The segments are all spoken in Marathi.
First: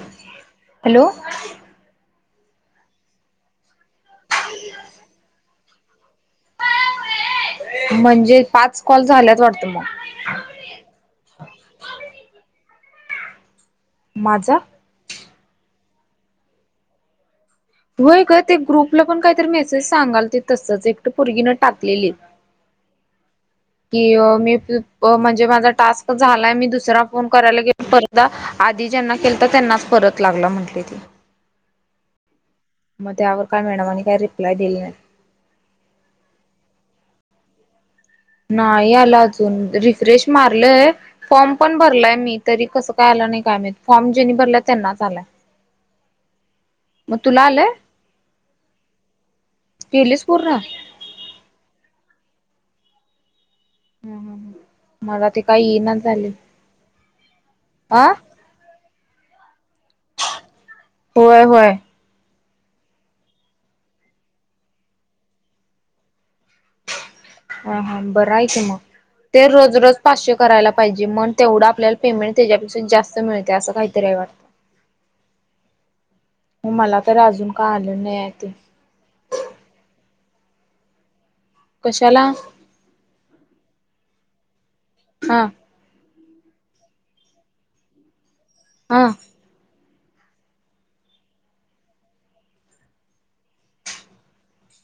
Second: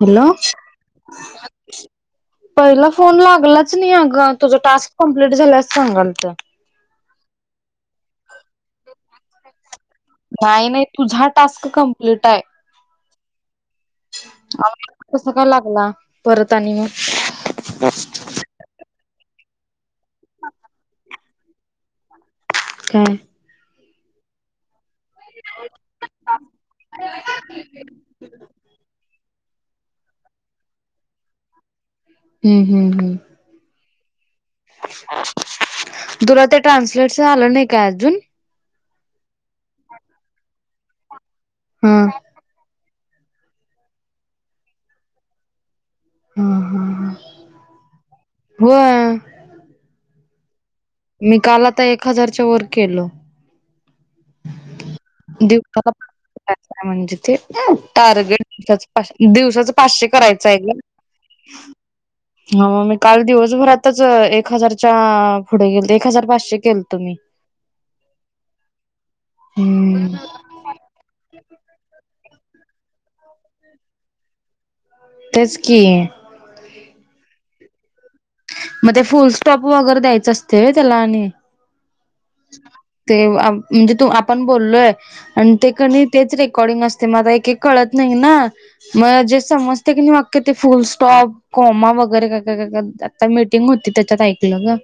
हॅलो! हॅलो पहिला फोन लागलाच नाही अगं तुझं टास्क कंमप्लीट झाल्यास असं सांगालत. म्हणजे पाच कॉल झाल्यात वाटतं मग. नाही नाय तुझा टास्क कम्प्लीट आहे. माझा कसं काय लागला परत आणि मग होय ग ते ग्रुपला पण काहीतरी मेसेज सांगाल ते तसंच एकटं परगीनं टाकलेली. काय? कि मी [unintelligible] म्हणजे माझा टास्क झालाय मी दुसरा फोन करायला गेला परत एकदा आधी ज्यांना केल आता त्यांनाच परत लागला म्हटली ती हम्म हम्म मग हम्म त्यावर काय मॅडमनी काही रिप्लाय दिली नाही. तुला ते ट्रान्सलेट आलं नाही का अजून? नाही आला अजून रिफ्रेश मारलय फॉर्म पण हा भरलाय मी तरी कसं काय आला नाही कायम फॉर्म जेनी भरला त्यांनाच आलाय. हा हा. मग तुला आलंय होय केलीस पूर्ण मी काल आता एक हजारच्या वर केलं मला ते काही येईना झालय दिवसाला- म्हणजे ते आ टारगेट दिवसाचं पाचशे दिवसाच पाचशे करायचं हाय हे. होय होय. ह म मी काल दिवसभरातच एक हजारच्या पुढे गेलते एक हजार पाचशे. केलतो मी. हा हा बरा हाय की मग ते रोज रोज हम्म. पाचशे करायला पाहिजे मण तेवढं आपल्याला पेमेंट त्याच्यापेक्ष जास्त मिळते असं कायतरी हाय वाटत. तेच की, म मला तर अजून काय आलं नाय हाय ते. म ते फुल स्टॉप वगैरे द्यायचं असतय व्हय त्याला आणि कशाला? ते म्हणजे तू आपण बोललोय हा आणि ते कनी तेच रेकॉर्डिंग असते म आता एक एक कळत नाही ना हा म जे समजते की नाही व्याक्य ते फुल स्टॉप. कोमा वगैरे काय काय काय आता मीटिंग होती त्याच्यात ऐकलं ग.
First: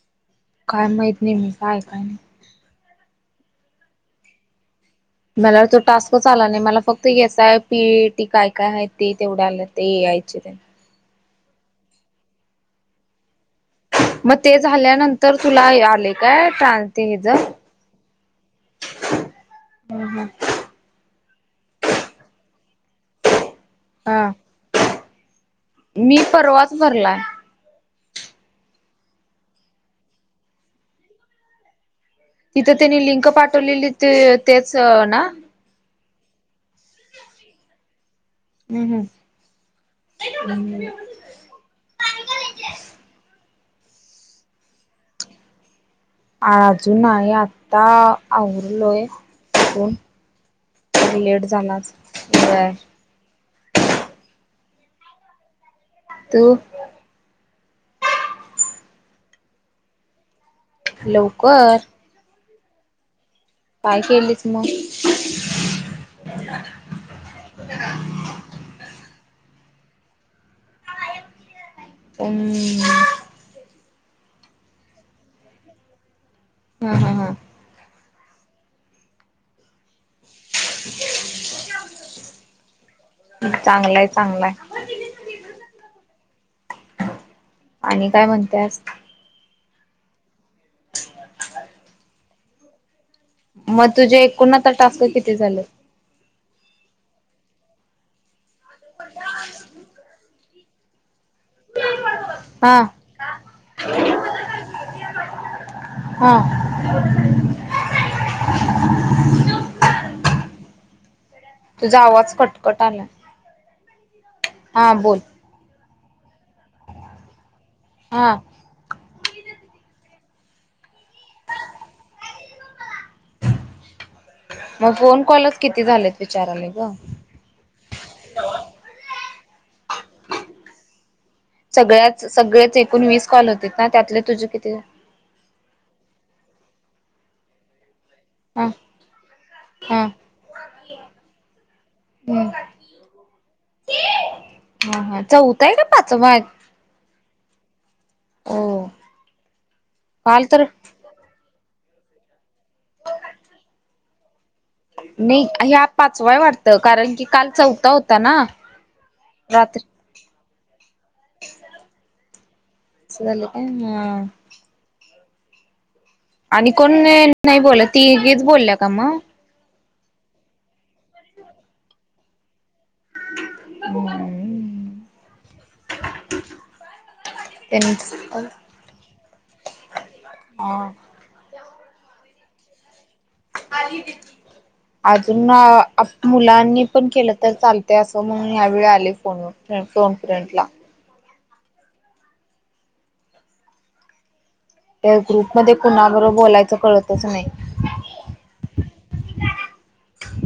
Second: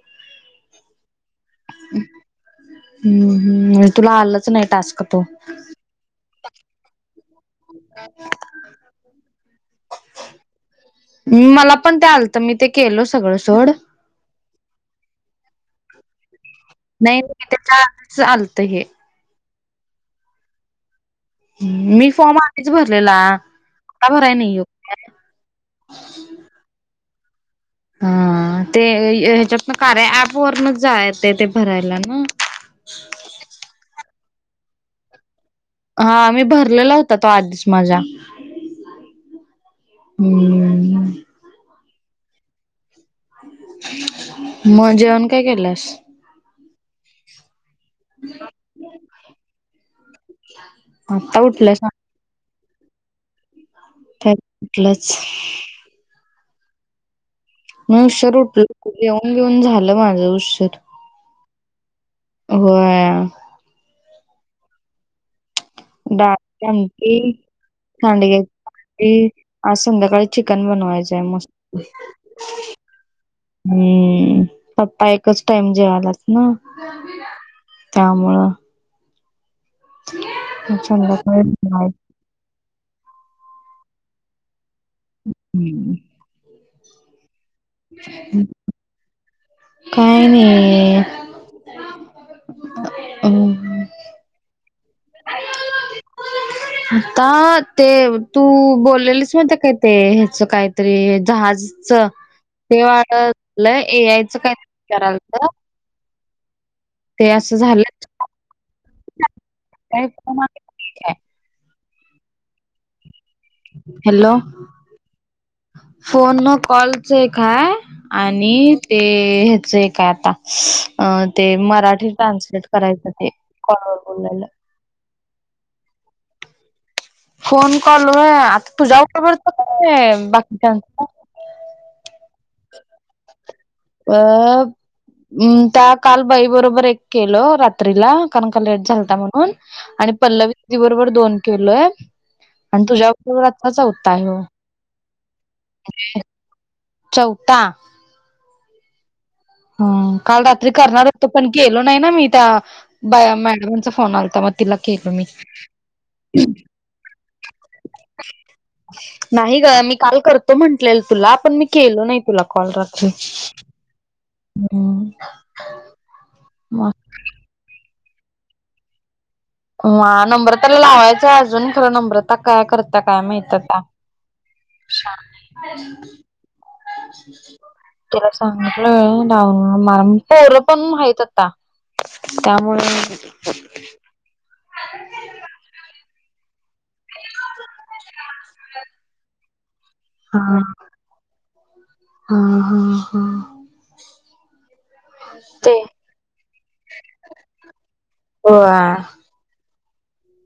काय माहित नाही मी काय, काय, नाही. हूं हूं तुला आलच नाय टास्क तो पल्याला तो टास्क आला नाय मला फक्त एस आय पी टी काय काय हाय. ते तेवढ आल ते यायचे तेनं मला पण ते आलत, मी ते केलो सगळं सोड. म ते झाल्यानंतर तुला हे आले काय? ट्रां ते नाही हेज त्याच्या चालत हे हूं हूं मी फॉर्म आधिच भरलेला. आता हा भराय नाय यो बरलाय. हा ते ह्याच्यात ना कारया ऍप वरनच जाय ते ते भरायला ना. तिथं त्यांनी लिंक पाठवलेली ते तेच ना हा मी भरलेला होता, तो आधीच माझा. हूं हूं! हम्म [inaudible] म जेवण काय केलंस. आजून आहे आता आवरलोय आपुण [unintelligible] आता उठलायसां व्हयं! तरलंच [unintelligible] [inaudible] मी उशीर उठलं घेऊन घेऊन झालं माझं उशीर लवकर होय. काय केलीच म बाप चाई के [unintelligible] साडगे ते आज संध्याकाळी चिकन बनवायचंय मस् हम्म हम्म पप्पा एकच टाइम जेवालाच ना हा हा हा. त्यामुळं. चडा का [unintelligible] चांगलंय चांगलाय हं हूं आणि काय म्हणत्यास काही नाही अ मग तुझे एकूण आता टास्क किती झालं आता ते तू बोललेलीस माहित काय ते ह्याच काय ते जहाजचं हा ते वाढलं ए आयचं काय तर करायलत हा तु झालं [unintelligible] तुझा आवाज कटकट आलाय हॅलो हा बोल. फोन न कॉलच एक हाय हा आणि ते ह्याच एक काय आता ते मराठी ट्रान्सलेट करायचं ते कॉल वर बोलायला मग फोन कॉलच किती झालेत विचारालोय गं? फोन कॉल [unintelligible] सगळ्या सगळेच एकूण वीस कॉल होते ना त्यातले तुझे किती? हम्म त्या काल बाई बरोबर एक केलो रात्रीला कारणं का हा लेट झालता म्हणून हा आणि पल्लवी दी बरोबर दोन केल्लोय. हम्म आणि तुझ्या बरोबर आता चौधा आहे हो हा हा चौथा आहे का पाचवा आहे चौथा हो हम्म काल रात्री करणार होतो पण केलो नाही ना मी त्या मॅडमचा फोन आलता मग तिला केलो मी नाही ह पाचवा वाटतं कारण की काल चौथा होता. ना नाही ग रात्री मी काल करतो. करतो म्हंटलेल तुला आपण मी केलो नाही तुला कॉल रात्री असं झालं काय हा हम्म आणि कोण नाही बोलला तीच बोलल्या का मग हं नंबर त्यांला लावांयचायं अजूंन खरं नंबरतां कायं करतं कायं माहितं त्यां हं त्यांनी तिलां सांगितलंय रांऊ मलां पोरं हा पणं हेंच आतां मं त्यांमुळें अजूंन अ मुलांनी पणं केलं तरं चालते असं मंग यां वेळी आले फोन फोन फ्रेंट लां हां हां हां हां त्यां ग्रुपं ते मंध्ये कुणांबर बोलायचं कळतंच नाहीं हो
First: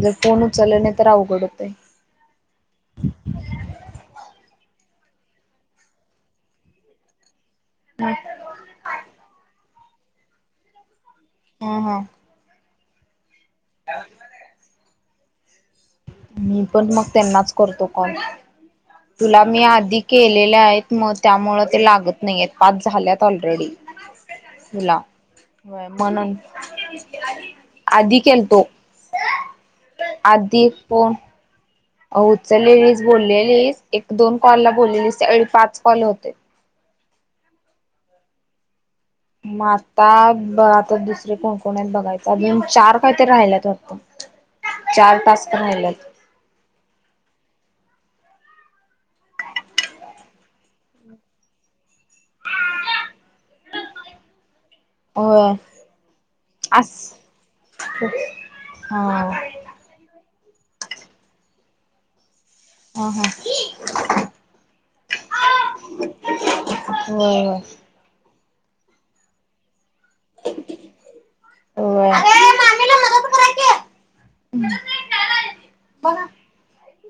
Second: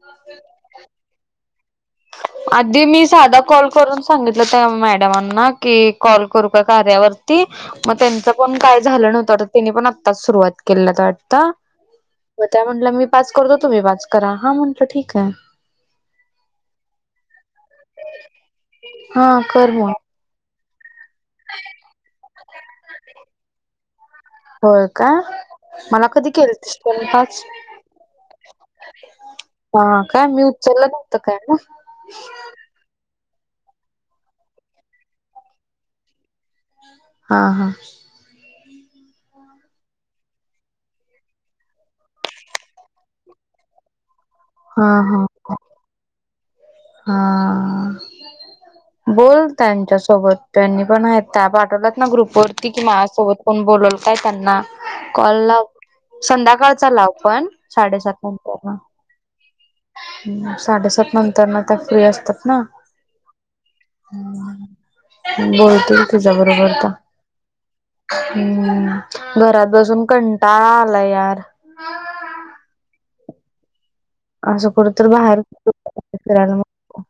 जरं फोन उचले नाहीं तरं जरां अवघडचं होतं आधी मी सांधा कॉल करूंन सांगितलं त्या मॅडमांना की कॉल करूं कां कार्यावरं ते मंग त्यांचं पणं कायं झालं नव्हतं त्यांनी पणं आत्ताचं सुरुवांत केलं वाटतं हं हं मं त्यां म्हंटलं मी पांच करतो तुम्हीं पांच करां हा म्हंटलं ठीकं आहे मी पणं मंग त्यांनाचं करते काॅल हा तुलां मी कर मग आधी केलेले आहेत. मंग त्यामुळं ते लागतं नाहीं. आहेतं पांच झाल्यांत ऑलरेडी होयं कां? मं नंतर आधी केलतो हं हां कायं मी उचलाचं कायं नं अं उचलेलीजं बोललेली एक दोन कॉल लां बोललेली त्यांळी पांच कॉल होते. हां हां आतां बरां आतां दुसरे कोणकोण आहेतं बघायचं अजूंन चार कांहीतरी राहिल्यांत होतं. ह [unintelligible] चार टांस्क रांहील्यातं हां बोल त्यांच्यां सोबतं त्यांनी पणं हं पाठवलां नां ग्रुप वरती कि माझं सोबत कोण बोलांल कायं त्यांनां कॉल होय. लांव संध्याकांळ अस चां लांव पणं साडेसातंच्या नंतर हां साडेसात नंतर नां त्यां फ्री असतांत नां हा बोलतीलं तुझ्यां बरोबर त्या होय हम्मं घरांत बसूंन कंटाळा आलां यांर होयं मामी ले मंदद करायची आहे असं कुठं तरं बाहेर फिरायलां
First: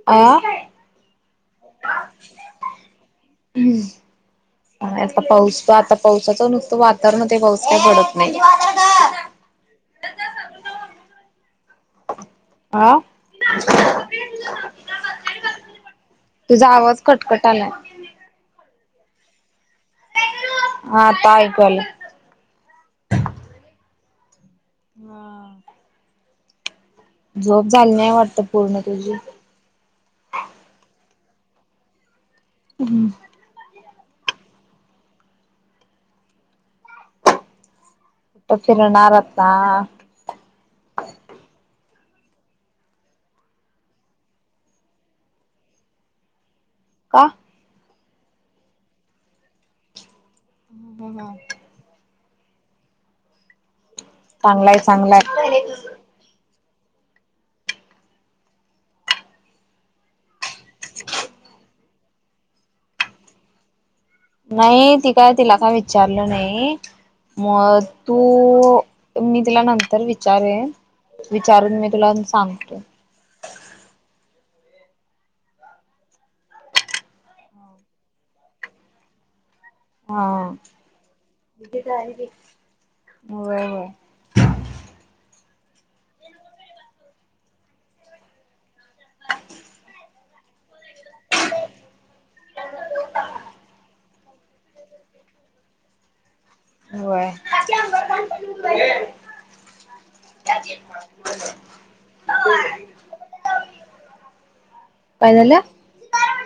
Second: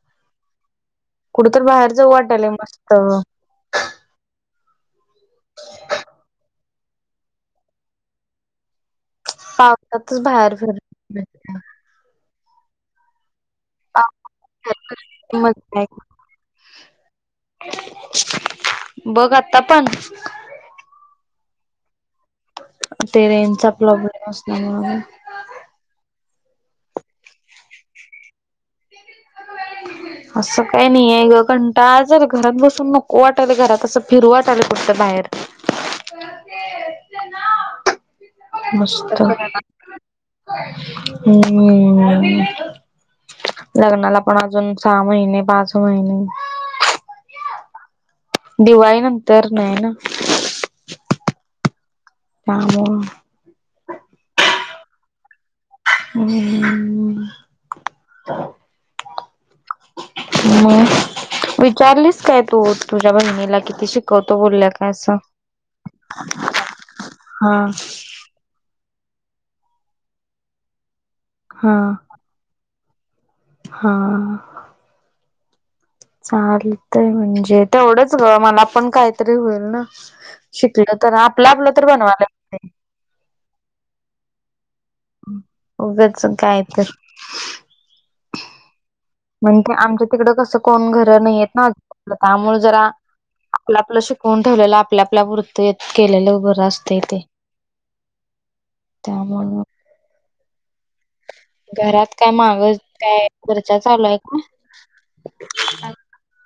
अ कुठं तरं बाहेर जाऊं वाटेलयं मस्तं हम्मं आतां पाऊस आतां पावसाचं नुसतं वातांवरण ते पाऊस कांहीं पडतं नाहीं पावसांच बाहेर फिरत नाही हां ह मस् [unintelligible] तुझां आवांज कटंकटं आलांय बघं आतां पणं हां आत्तां ऐकूं आलं ते रेज चां प्रॉब्लेम असल्यां मुळे हा झोप झांली नाहीं वाटतं पूर्ण तुंझी असं कांहीं नाहीं कंटाळा जरं घरांत बसूंन नको कुठ वाटतं घरांत असं फिरवांंत्यांले फक्तं फिरवां बाहेर फिरणार मस्त आता हम् [unintelligible] लग्नांला पणं अजूंन सहा महिने पांच महिने का दिवाळी नंतर नाही ना ह ह ह काव चांगलाय चांगलाय हम् हम् विचारलीस काय तू तुझ्या बहिणीला किती शिक नाही ती काय तिला काय विचारलं नाही हा मग तू मी तुला नंतर विचारे विचारून हा मी तुला सांगते. हा. चालतय म्हणजे तेवढंच ग मला पण काहीतरी होईल ना. हा. शिकल तर आपलं आपलं तर बनवालं. हो. उग्याच काय तर म्हणजे आमच्या तिकडं कसं कोण घरं नाहीयेत ना त्यामुळे जरा आपलं आपलं शिकवून ठेवलेलं आपल्या आपल्या वृत्तेत केलेलं उ बरत होय. त्यामुळं घरात काय माग काय खर्चा चालू आहे का? काय झालं?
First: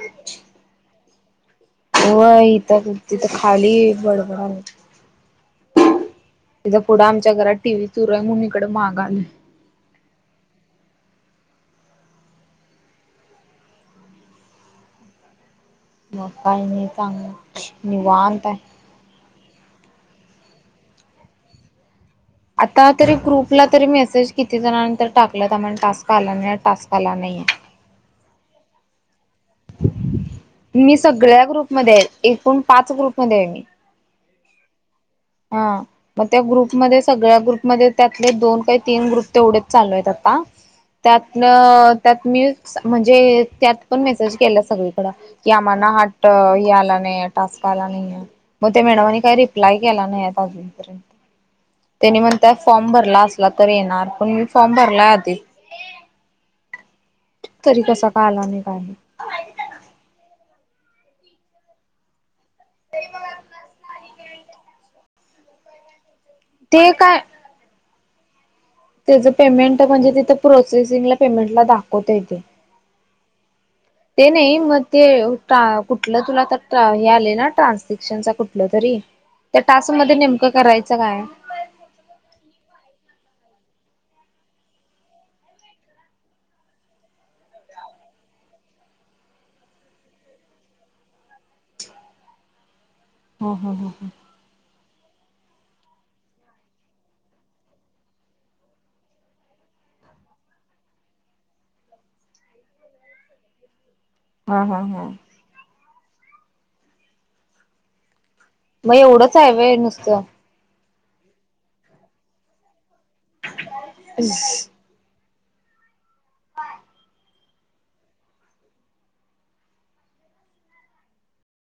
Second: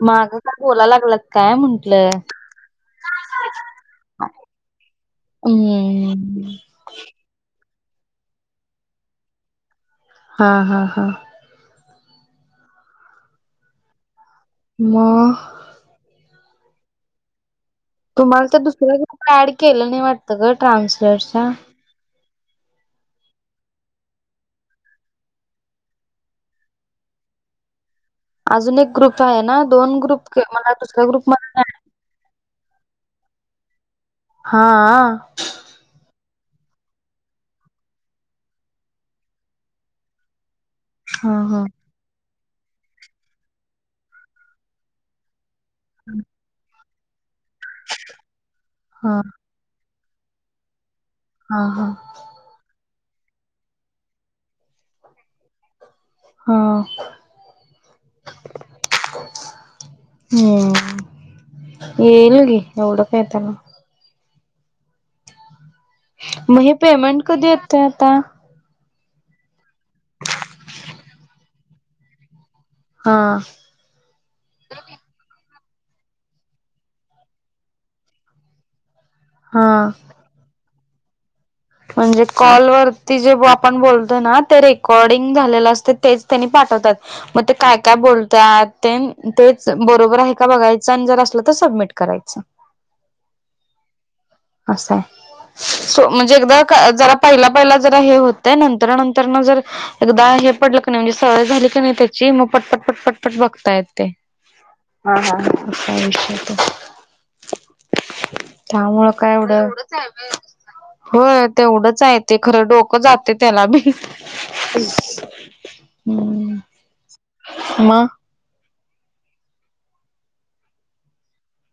माग का बोला लागलत काय म्हण ह इथ कुती इथ खाली हम्म बडबड पुढे आमच्या घरात टी व्ही सुरू आहे म्हणून इकडे महाग आलंय. हा हा हा. मग. मघाने कागू. तुम्हाला तर दुसऱ्या गोष्ट ऍड केलं नाही वाटत ग ट्रान्सलेटच्या आता तरी ग्रुपला तरी मेसेज किती जणंतर टाकलं त्या म्ह टास्क आला नाही टास्क आला नाही. अजून एक ग्रुप आहे ना दोन ग्रुप मला दुसऱ्या ग्रुप म मध्ये आहे एकूण पाच ग्रुप मध्ये आहे मी हा हा मग त्या ग्रुपमध्ये सगळ्या ग्रुपमध्येध्ये त्यातले दोन काही तीन ग्रुप तेवढेच चालू आहेत आता हा त्यातन हा त्यात मी म्हणजे त्यात पण मेसेज केला सगळीकडं की आम्हाना हाट आला नाही टास्क आला नाहीय मग त्या मेडवानी हा काय रिप्लाय ला नाही हा हा अजूनर्यंतनी म्हण त्या फॉर्म भरला असला तर येणार पण मी फॉर्म भरला आधी हा तरी कसा कालाने काय हम्म येईल गी एवढं काय त्याला मग हे ते काय पेमेंट कधी येत आता त्याचं पेमेंट म्हणजे तिथं प्रोसेसिंगला पेमेंट ला दाखवत येेते हा ते नाही मग ते कुठलं तुला तर हे आले ना ट्रान्सेॅक्शनचा कुठलं तरी त्या हा टास्क मध्ये नेमकं करायचं काय म्हणजे कॉलवररती जे आपण बोलतो ना ते रेकॉर्डिंग झालेलं असते तेच त्यांनी पाठवतात मग ते काय काय बोलत ते तेच बरोबर आहे का बघायचं आणि जर असलं तर सबमिट करायचं [unintelligible] हो ह हो ह असं आहे सो म्हणजे एकदा जरा पहिला पहिला जरा हे होतय नंतर नंतर न जर एकदा हे पडलं का नाही म्हणजे सवय झाली की नाही त्याची मग पटपट पट पटपट बघतायेत ते हा हा विषयत मग त्यामुळे काय एवढंच आहे एवढं व्हय नुसतं. हो तेवढंच आहे ते खरं डोक. जाते त्याला बी. हम् मा.